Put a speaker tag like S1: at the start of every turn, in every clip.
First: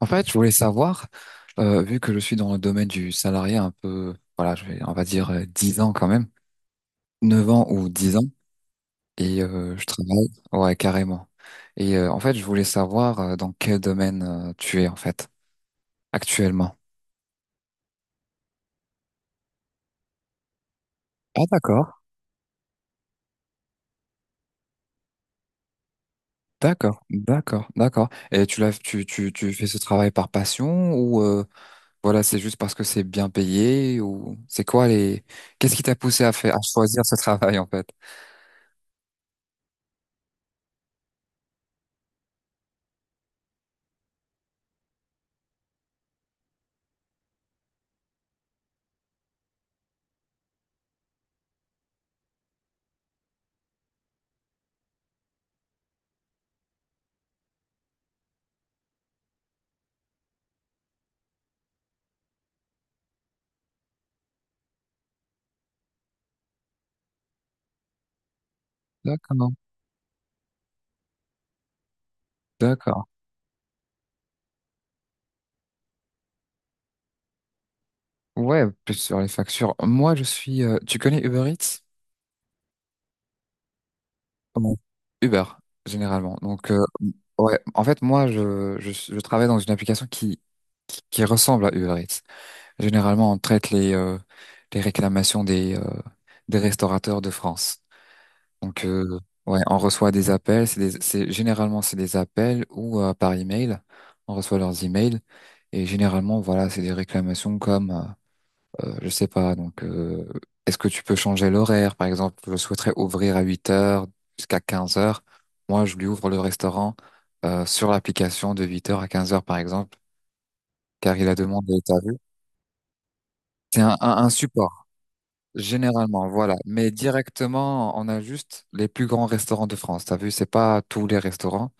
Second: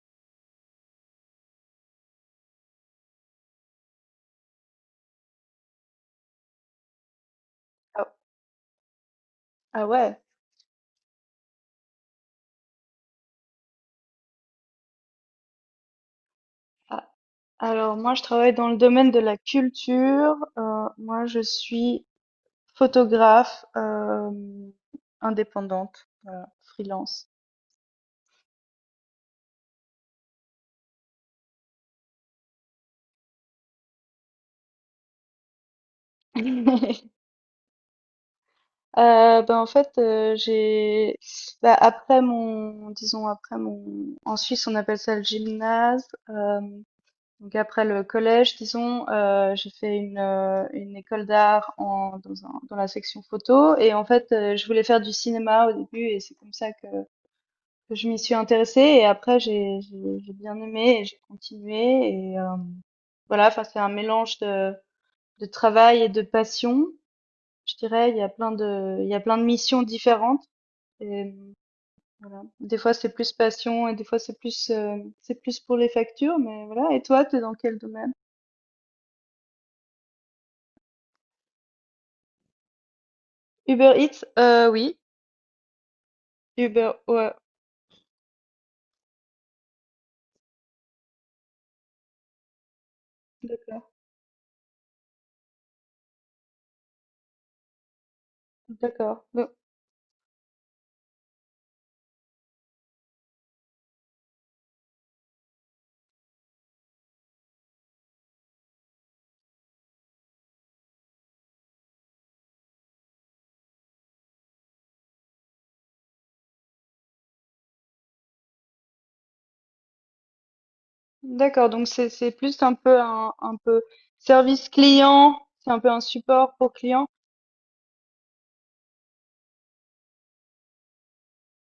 S1: En fait, je voulais savoir, vu que je suis dans le domaine du salarié un peu, voilà, on va dire 10 ans quand même, 9 ans ou
S2: Ah,
S1: 10 ans, et
S2: ah
S1: je
S2: ouais.
S1: travaille, ouais, carrément. Et en fait, je voulais savoir dans quel domaine tu es en fait actuellement.
S2: Ah, alors moi, je travaille dans le domaine de la culture. Moi, je
S1: Ah d'accord,
S2: suis photographe indépendante, voilà,
S1: d'accord,
S2: freelance.
S1: d'accord, d'accord. Et tu l'as, tu fais ce travail par passion ou voilà, c'est juste parce que c'est bien payé ou c'est quoi les, qu'est-ce qui t'a poussé à faire, à choisir ce travail en fait?
S2: Euh, ben en fait, euh, j'ai après mon, disons après mon, en Suisse on appelle ça le gymnase. Donc après le collège, j'ai fait une école d'art dans la section photo et en fait je voulais faire du cinéma au début et c'est comme ça que je m'y suis intéressée et après j'ai bien aimé et j'ai continué voilà, enfin c'est un mélange de travail et de passion, je dirais. Il y a plein de
S1: D'accord,
S2: missions différentes et voilà. Des fois
S1: d'accord.
S2: c'est plus passion et des fois c'est plus pour les factures, mais voilà. Et toi, t'es dans quel domaine?
S1: Ouais, plus sur les factures. Moi, je suis. Tu connais Uber Eats?
S2: Uber Eats,
S1: Comment?
S2: oui.
S1: Uber, généralement. Donc,
S2: Uber, ouais.
S1: ouais. En fait, moi, je travaille dans une application qui ressemble à Uber Eats. Généralement, on traite
S2: D'accord.
S1: les réclamations des restaurateurs de France. Donc,
S2: D'accord. Donc-
S1: ouais, on reçoit des appels. Généralement, c'est des appels ou par email. On reçoit leurs emails. Et généralement, voilà, c'est des réclamations comme, je sais pas, donc, est-ce que tu peux changer l'horaire? Par exemple, je souhaiterais ouvrir à 8 heures jusqu'à 15 heures. Moi, je lui ouvre le restaurant sur l'application de 8 heures à 15 heures, par exemple, car il a
S2: D'accord.
S1: demandé,
S2: Donc
S1: t'as vu?
S2: c'est plus un peu un un
S1: C'est
S2: peu
S1: un, un, un
S2: service
S1: support,
S2: client, c'est un peu un
S1: généralement,
S2: support
S1: voilà.
S2: pour
S1: Mais
S2: client.
S1: directement, on a juste les plus grands restaurants de France, t'as vu? C'est pas tous les restaurants.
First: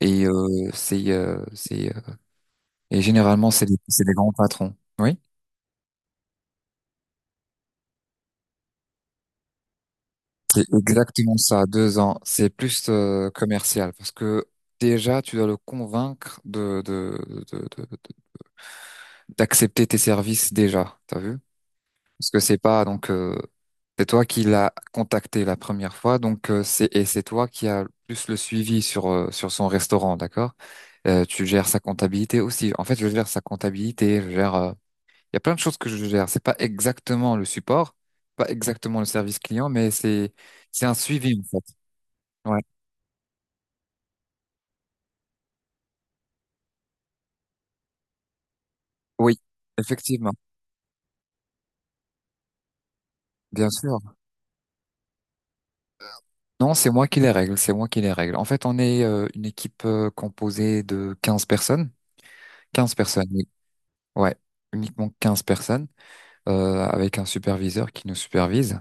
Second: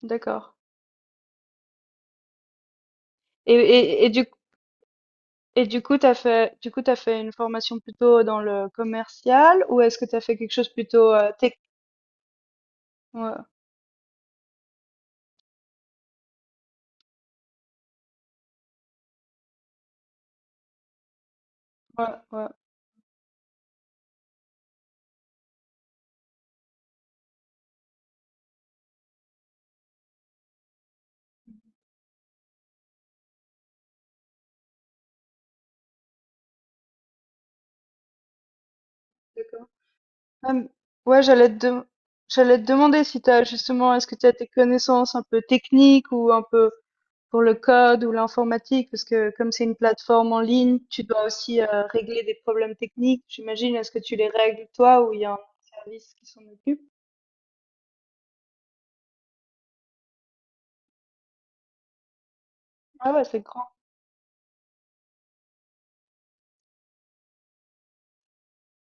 S1: Et
S2: D'accord.
S1: généralement,
S2: Et
S1: c'est des, c'est
S2: et et
S1: des
S2: du
S1: grands patrons. Oui.
S2: et du coup, tu fait une formation plutôt dans le commercial ou est-ce que tu as fait quelque
S1: C'est
S2: chose plutôt,
S1: exactement
S2: tech?
S1: ça, 2 ans. C'est plus
S2: Ouais,
S1: commercial parce que déjà, tu dois le convaincre de, de- de- d'accepter tes services déjà. T'as vu?
S2: ouais,
S1: Parce que
S2: ouais,
S1: c'est pas, donc, c'est toi qui l'as contacté la première fois, donc, c'est et c'est toi qui as plus le suivi sur son restaurant, d'accord? Tu gères sa comptabilité aussi. En fait, je gère sa comptabilité. Je gère. Il y a plein de choses que je gère. C'est pas exactement le support, pas exactement le service
S2: d'accord.
S1: client, mais c'est
S2: Ah m
S1: c'est un
S2: ouais,
S1: suivi en fait.
S2: j'allais
S1: Ouais.
S2: te demander si tu justement est-ce que tu as des connaissances un peu techniques ou un peu pour le code ou l'informatique? Parce que
S1: Oui,
S2: comme c'est une
S1: effectivement,
S2: plateforme en ligne, tu dois aussi, régler des problèmes techniques,
S1: bien
S2: j'imagine. Est-ce
S1: sûr.
S2: que tu les règles toi ou il y a un service qui s'en
S1: Non,
S2: occupe?
S1: c'est moi qui les règle, c'est moi qui les règle. En fait, on est une équipe composée de 15 personnes. quinze
S2: Ah ouais,
S1: personnes,
S2: c'est
S1: oui.
S2: grand.
S1: Ouais, uniquement 15 personnes, avec un superviseur qui nous supervise.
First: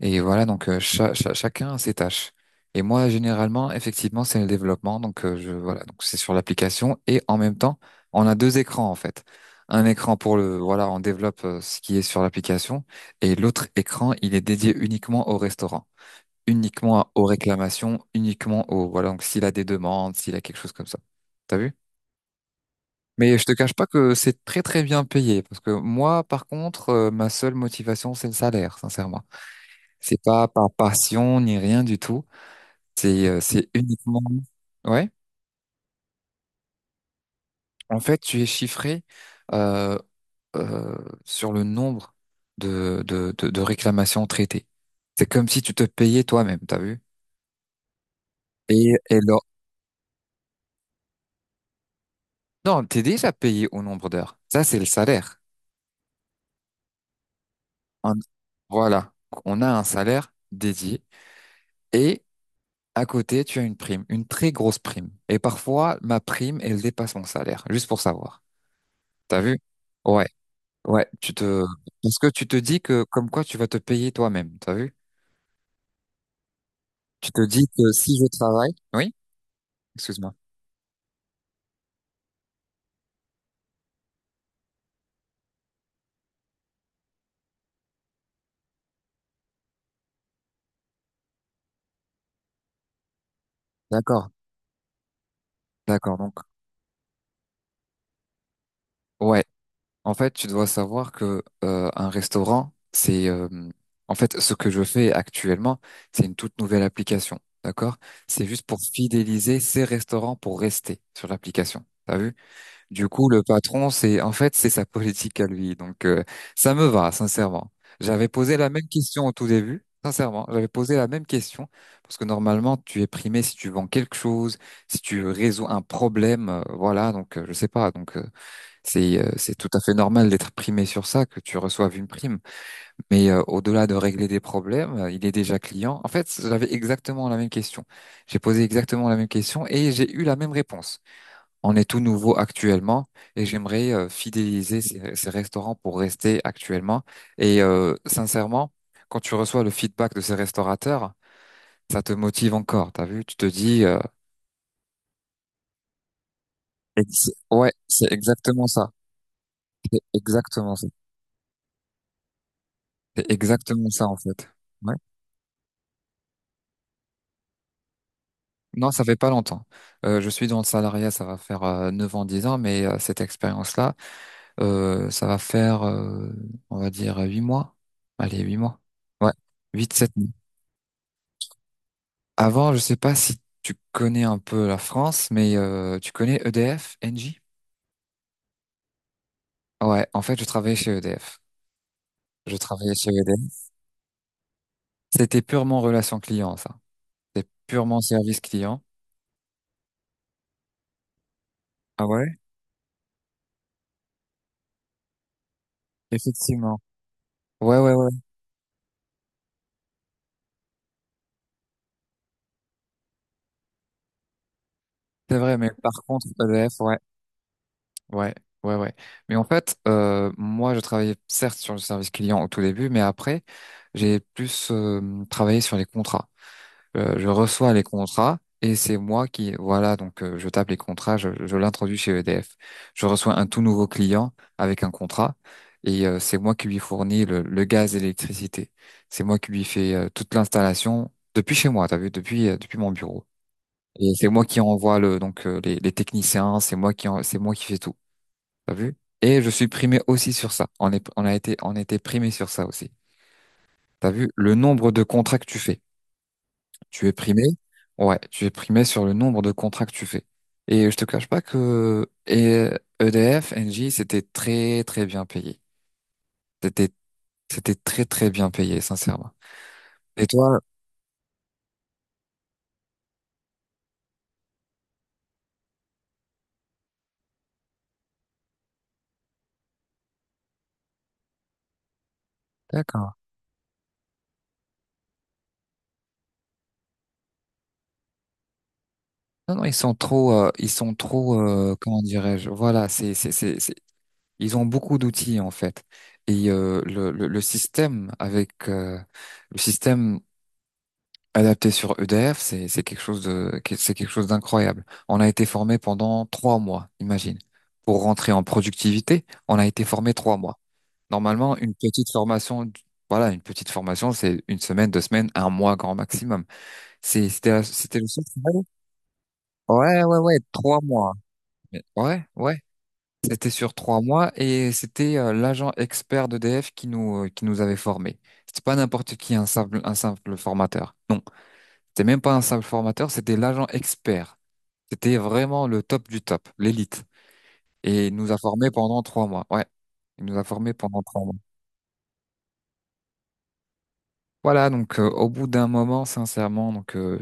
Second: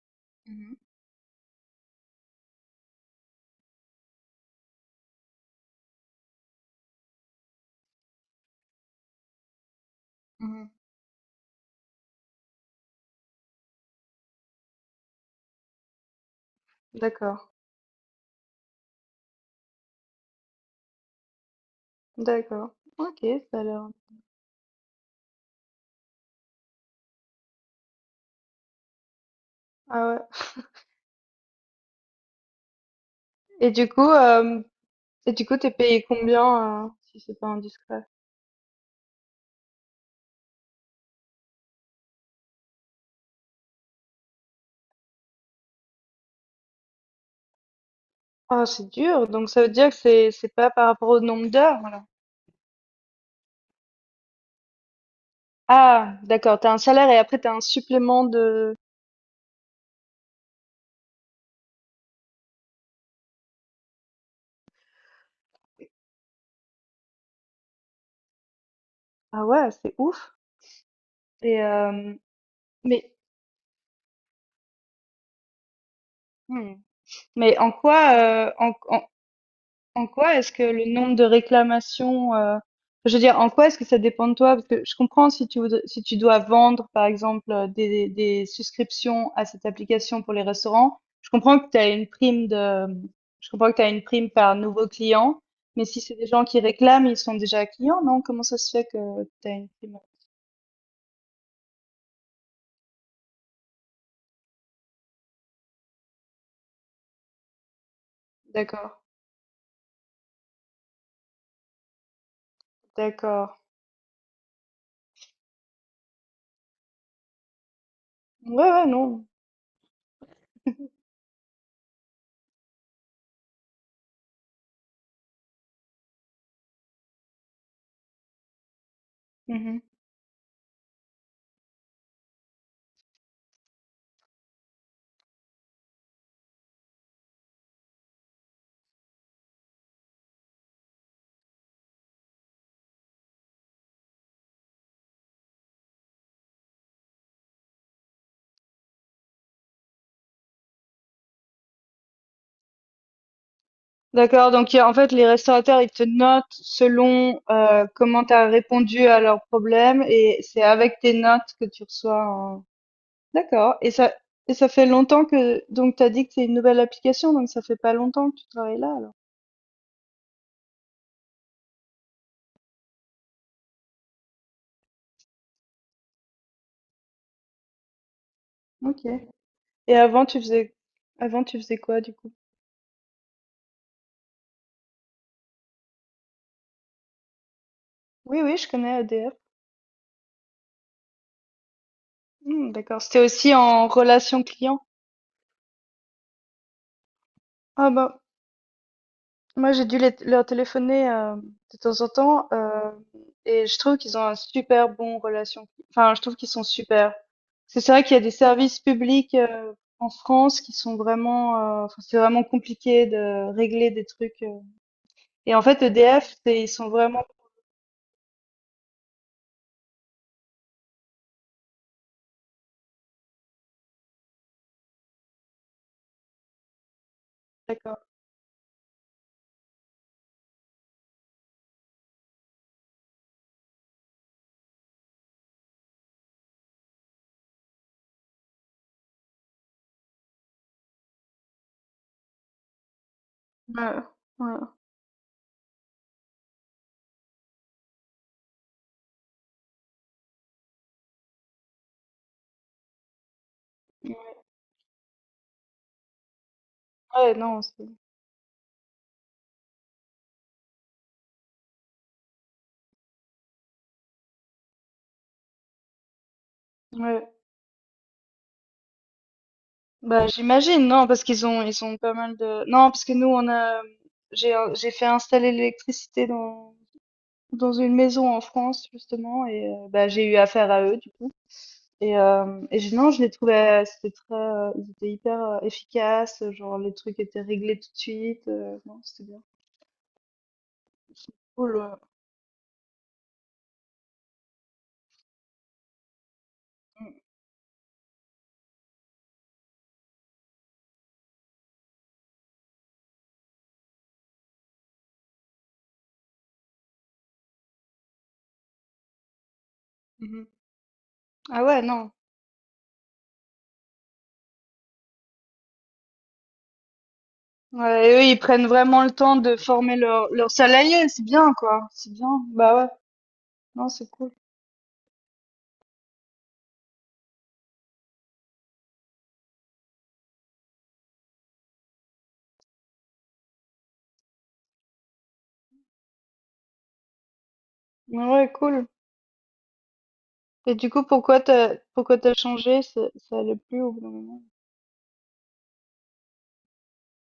S1: Et voilà,
S2: Mmh
S1: donc,
S2: mh.
S1: chacun a ses tâches. Et moi, généralement, effectivement, c'est le développement. Donc, voilà, donc c'est sur l'application. Et en même temps, on a deux écrans, en fait. Un écran
S2: Mmh.
S1: voilà, on développe ce qui est sur l'application. Et l'autre écran, il est dédié uniquement au restaurant. Uniquement aux
S2: D'accord.
S1: réclamations, uniquement aux... Voilà, donc s'il a des demandes, s'il a quelque chose comme ça. T'as vu?
S2: D'accord. OK,
S1: Mais je te
S2: ça a
S1: cache pas
S2: l'air
S1: que c'est très très bien payé, parce que moi, par contre, ma seule motivation, c'est le salaire, sincèrement.
S2: ah
S1: C'est
S2: ouais.
S1: pas par passion ni rien du tout. C'est
S2: Et du coup,
S1: uniquement... Ouais.
S2: t'es payé combien, si c'est pas
S1: En
S2: indiscret?
S1: fait, tu es chiffré euh, euh, sur le nombre de réclamations traitées. C'est comme si tu te payais toi-même, t'as vu?
S2: Ah, c'est
S1: Et
S2: dur.
S1: là.
S2: Donc ça veut dire que c'est pas par rapport au nombre d'heures, alors.
S1: Non, t'es déjà payé au nombre d'heures. Ça, c'est le salaire.
S2: Ah, d'accord. T'as un salaire et après t'as un
S1: un-
S2: supplément de.
S1: voilà, on a un salaire dédié et à côté, tu as une prime, une très grosse prime. Et parfois, ma prime, elle dépasse mon salaire, juste pour savoir. T'as
S2: Ah
S1: vu?
S2: ouais, c'est
S1: Ouais,
S2: ouf.
S1: ouais, tu
S2: Et
S1: te... Parce que tu te dis que
S2: mais
S1: comme quoi tu vas te payer toi-même, t'as vu?
S2: hmm.
S1: Tu te
S2: mais
S1: dis
S2: en
S1: que
S2: quoi,
S1: si je
S2: en,
S1: travaille... Oui?
S2: En
S1: Excuse-moi.
S2: quoi est-ce que le nombre de réclamations, enfin, je veux dire, en quoi est-ce que ça dépend de toi? Parce que je comprends si si tu dois vendre, par exemple, des souscriptions à cette application pour les restaurants, je comprends que tu as une prime
S1: D'accord,
S2: par nouveau client, mais si c'est
S1: d'accord.
S2: des
S1: Donc,
S2: gens qui réclament, ils sont déjà clients, non? Comment ça se fait que
S1: ouais.
S2: tu as une prime?
S1: En fait, tu dois savoir que un restaurant, c'est en fait ce que je fais actuellement, c'est une toute nouvelle application, d'accord? C'est juste pour
S2: D'accord,
S1: fidéliser ces restaurants pour rester sur l'application. T'as vu? Du coup, le
S2: d'accord.
S1: patron, c'est en fait c'est sa politique à lui. Donc ça me va, sincèrement. J'avais posé la
S2: Ouais, ouais,
S1: même
S2: non.
S1: question au tout début. Sincèrement, j'avais posé la même question parce que normalement, tu es primé si tu vends quelque chose, si tu résous un problème, voilà. Donc, je sais pas. Donc, c'est tout à fait normal d'être primé sur ça, que tu reçoives une prime. Mais au-delà de régler des problèmes, il est déjà client. En fait, j'avais exactement la même question. J'ai posé exactement la même question et j'ai eu la même réponse. On est tout nouveau actuellement et j'aimerais fidéliser ces restaurants pour rester actuellement. Et sincèrement, quand tu reçois le feedback de ces restaurateurs, ça te motive encore. T'as vu, tu te dis,
S2: D'accord, donc il y a- en fait les restaurateurs ils te notent selon
S1: ouais, c'est
S2: comment tu as
S1: exactement ça.
S2: répondu à leurs
S1: C'est
S2: problèmes et c'est
S1: exactement ça.
S2: avec tes notes que tu reçois un-
S1: C'est
S2: D'accord,
S1: exactement ça en fait.
S2: et ça fait
S1: Ouais.
S2: longtemps que donc tu as dit que c'est une nouvelle application donc ça fait pas longtemps que tu travailles
S1: Non,
S2: là
S1: ça
S2: alors.
S1: fait pas longtemps. Je suis dans le salariat, ça va faire 9 ans, 10 ans, mais cette expérience-là, ça va faire, on va dire, 8 mois. Allez, 8 mois.
S2: OK.
S1: Ouais, 8
S2: Et
S1: 7. Mois.
S2: avant tu faisais quoi du coup?
S1: Avant, je sais pas si tu connais un peu la France, mais tu connais EDF, Engie?
S2: Oui oui, je connais ADF.
S1: Ouais, en fait, je travaillais chez EDF. Je
S2: Hmm,
S1: travaillais
S2: d'accord,
S1: chez
S2: c'était aussi
S1: EDF.
S2: en relation client.
S1: C'était purement relation client, ça. C'était
S2: Ah
S1: purement
S2: bah
S1: service client.
S2: moi, leur téléphoner de temps
S1: Ah
S2: en
S1: ouais?
S2: temps et je trouve qu'ils ont un super bon relation. Enfin, je trouve qu'ils sont
S1: Effectivement.
S2: super. Parce
S1: Ouais,
S2: que c'est
S1: ouais,
S2: vrai
S1: ouais.
S2: qu'il y a des services publics en France qui sont vraiment, enfin, c'est vraiment compliqué de régler des trucs.
S1: C'est
S2: Et
S1: vrai,
S2: en
S1: mais
S2: fait,
S1: par contre,
S2: EDF, c'est- ils
S1: EDF,
S2: sont
S1: ouais.
S2: vraiment
S1: Ouais, ouais, ouais. Mais en fait, moi, je travaillais certes sur le service client au tout début, mais après, j'ai plus travaillé sur les contrats. Je reçois les
S2: d'accord.
S1: contrats et c'est moi qui, voilà, donc je tape les contrats, je l'introduis chez EDF. Je reçois un tout nouveau client avec un contrat et c'est moi qui lui fournis le gaz et l'électricité. C'est moi qui lui fais toute l'installation depuis chez moi, t'as vu, depuis mon bureau.
S2: Ouais,
S1: Et c'est moi
S2: ouais.
S1: qui envoie le donc les techniciens, c'est moi qui fais tout. T'as vu? Et je suis primé aussi sur ça. On est, on a été, on était primé sur ça aussi. T'as vu? Le nombre de contrats que tu fais. Tu es
S2: Ouais,
S1: primé.
S2: non, c'est-
S1: Ouais, tu es primé sur le nombre de contrats que tu fais. Et je te cache pas que EDF, Engie, c'était très très bien payé. C'était
S2: ouais.
S1: c'était très très bien payé, sincèrement.
S2: Bah,
S1: Et toi?
S2: j'imagine, non, parce qu'ils ont, ils ont pas mal de, non, parce que nous, on a, j'ai fait installer l'électricité dans dans une maison en France justement et bah, j'ai eu affaire à eux du coup et je non,
S1: D'accord.
S2: je les trouvais, c'était très, ils étaient hyper, efficaces, genre les trucs étaient réglés tout de suite, non, c'était bien.
S1: Non non, ils sont
S2: C'est
S1: trop,
S2: cool,
S1: comment dirais-je? Voilà, ils ont beaucoup d'outils en fait. Et le,
S2: mmh,
S1: le le système avec le système adapté sur EDF, c'est quelque chose d'incroyable. On a été formé pendant 3 mois, imagine. Pour rentrer en productivité, on a été formé trois
S2: mmh.
S1: mois. Normalement,
S2: Ah
S1: une
S2: ouais,
S1: petite
S2: non.
S1: formation, voilà, une petite formation, c'est une semaine, 2 semaines, un mois grand maximum. C'était le
S2: Ouais et
S1: seul
S2: eux, ils
S1: travail.
S2: prennent vraiment le temps de former
S1: Ouais, ouais,
S2: leurs
S1: ouais,
S2: leurs
S1: trois
S2: salariés,
S1: mois.
S2: c'est bien quoi, c'est
S1: Ouais,
S2: bien.
S1: ouais.
S2: Bah ouais,
S1: C'était sur
S2: non,
S1: trois
S2: c'est cool.
S1: mois et c'était l'agent expert d'EDF qui nous avait formés. C'était pas n'importe qui, un simple formateur. Non. C'était même pas un simple formateur, c'était l'agent expert. C'était vraiment le top du top, l'élite. Et il
S2: Ouais,
S1: nous a
S2: ouais,
S1: formés
S2: cool
S1: pendant 3 mois. Ouais, il nous a
S2: et
S1: formés
S2: du
S1: pendant
S2: coup,
S1: 3 mois.
S2: pourquoi tu as changé? Ça allait plus au bout d'un moment?
S1: Voilà, donc au bout d'un moment, sincèrement, donc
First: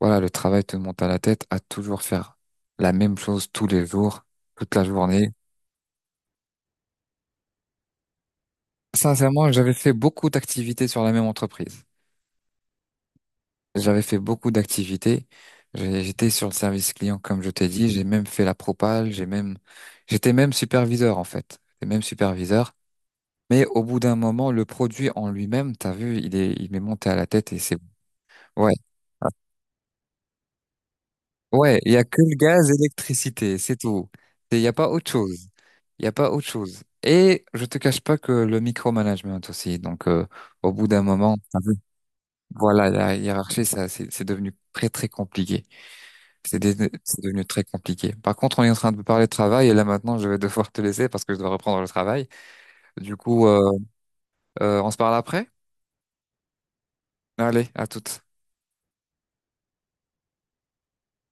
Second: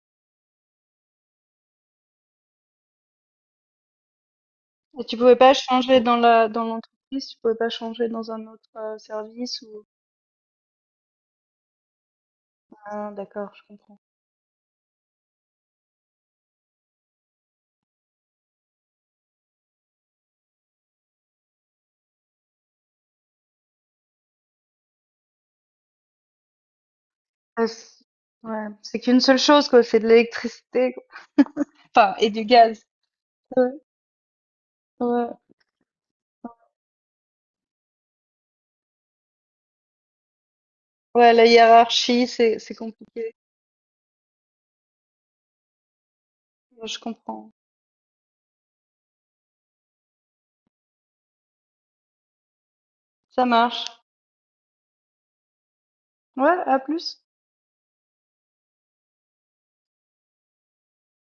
S1: voilà, le travail te monte à la tête à toujours faire la même chose tous les jours, toute la
S2: Et tu
S1: journée.
S2: pouvais pas changer dans la dans l'entreprise, tu pouvais pas changer dans un autre
S1: Sincèrement,
S2: service
S1: j'avais
S2: ou
S1: fait beaucoup d'activités sur la même entreprise.
S2: Ah, d'accord, je comprends.
S1: J'avais fait beaucoup d'activités. J'étais sur le service client, comme je t'ai dit. J'ai même fait la propale. J'étais même superviseur, en fait. J'étais même superviseur. Mais au bout d'un moment, le produit en lui-même, t'as vu, il m'est monté à la tête et
S2: Ouais,
S1: c'est
S2: c'est
S1: bon.
S2: ouais,
S1: Ouais,
S2: c'est qu'une
S1: ah,
S2: seule chose quoi, c'est de l'électricité quoi.
S1: ouais, il y a
S2: Enfin,
S1: que
S2: et
S1: le
S2: du
S1: gaz,
S2: gaz.
S1: l'électricité,
S2: Ouais,
S1: c'est tout. Il y a pas autre
S2: ouais.
S1: chose. Il y a pas autre chose. Et je te cache pas que le micromanagement aussi. Donc, au bout d'un
S2: Ouais,
S1: moment,
S2: la
S1: t'as vu,
S2: hiérarchie, c'est
S1: voilà, la
S2: compliqué.
S1: hiérarchie, ça, c'est devenu très très compliqué. C'est dé-
S2: Ouais, je
S1: c'est devenu
S2: comprends.
S1: très compliqué. Par contre, on est en train de parler de travail et là maintenant, je vais devoir te laisser parce que je dois reprendre le travail. Du coup,
S2: Ça marche.
S1: on se parle après?
S2: Ouais, à plus.
S1: Allez, à toutes.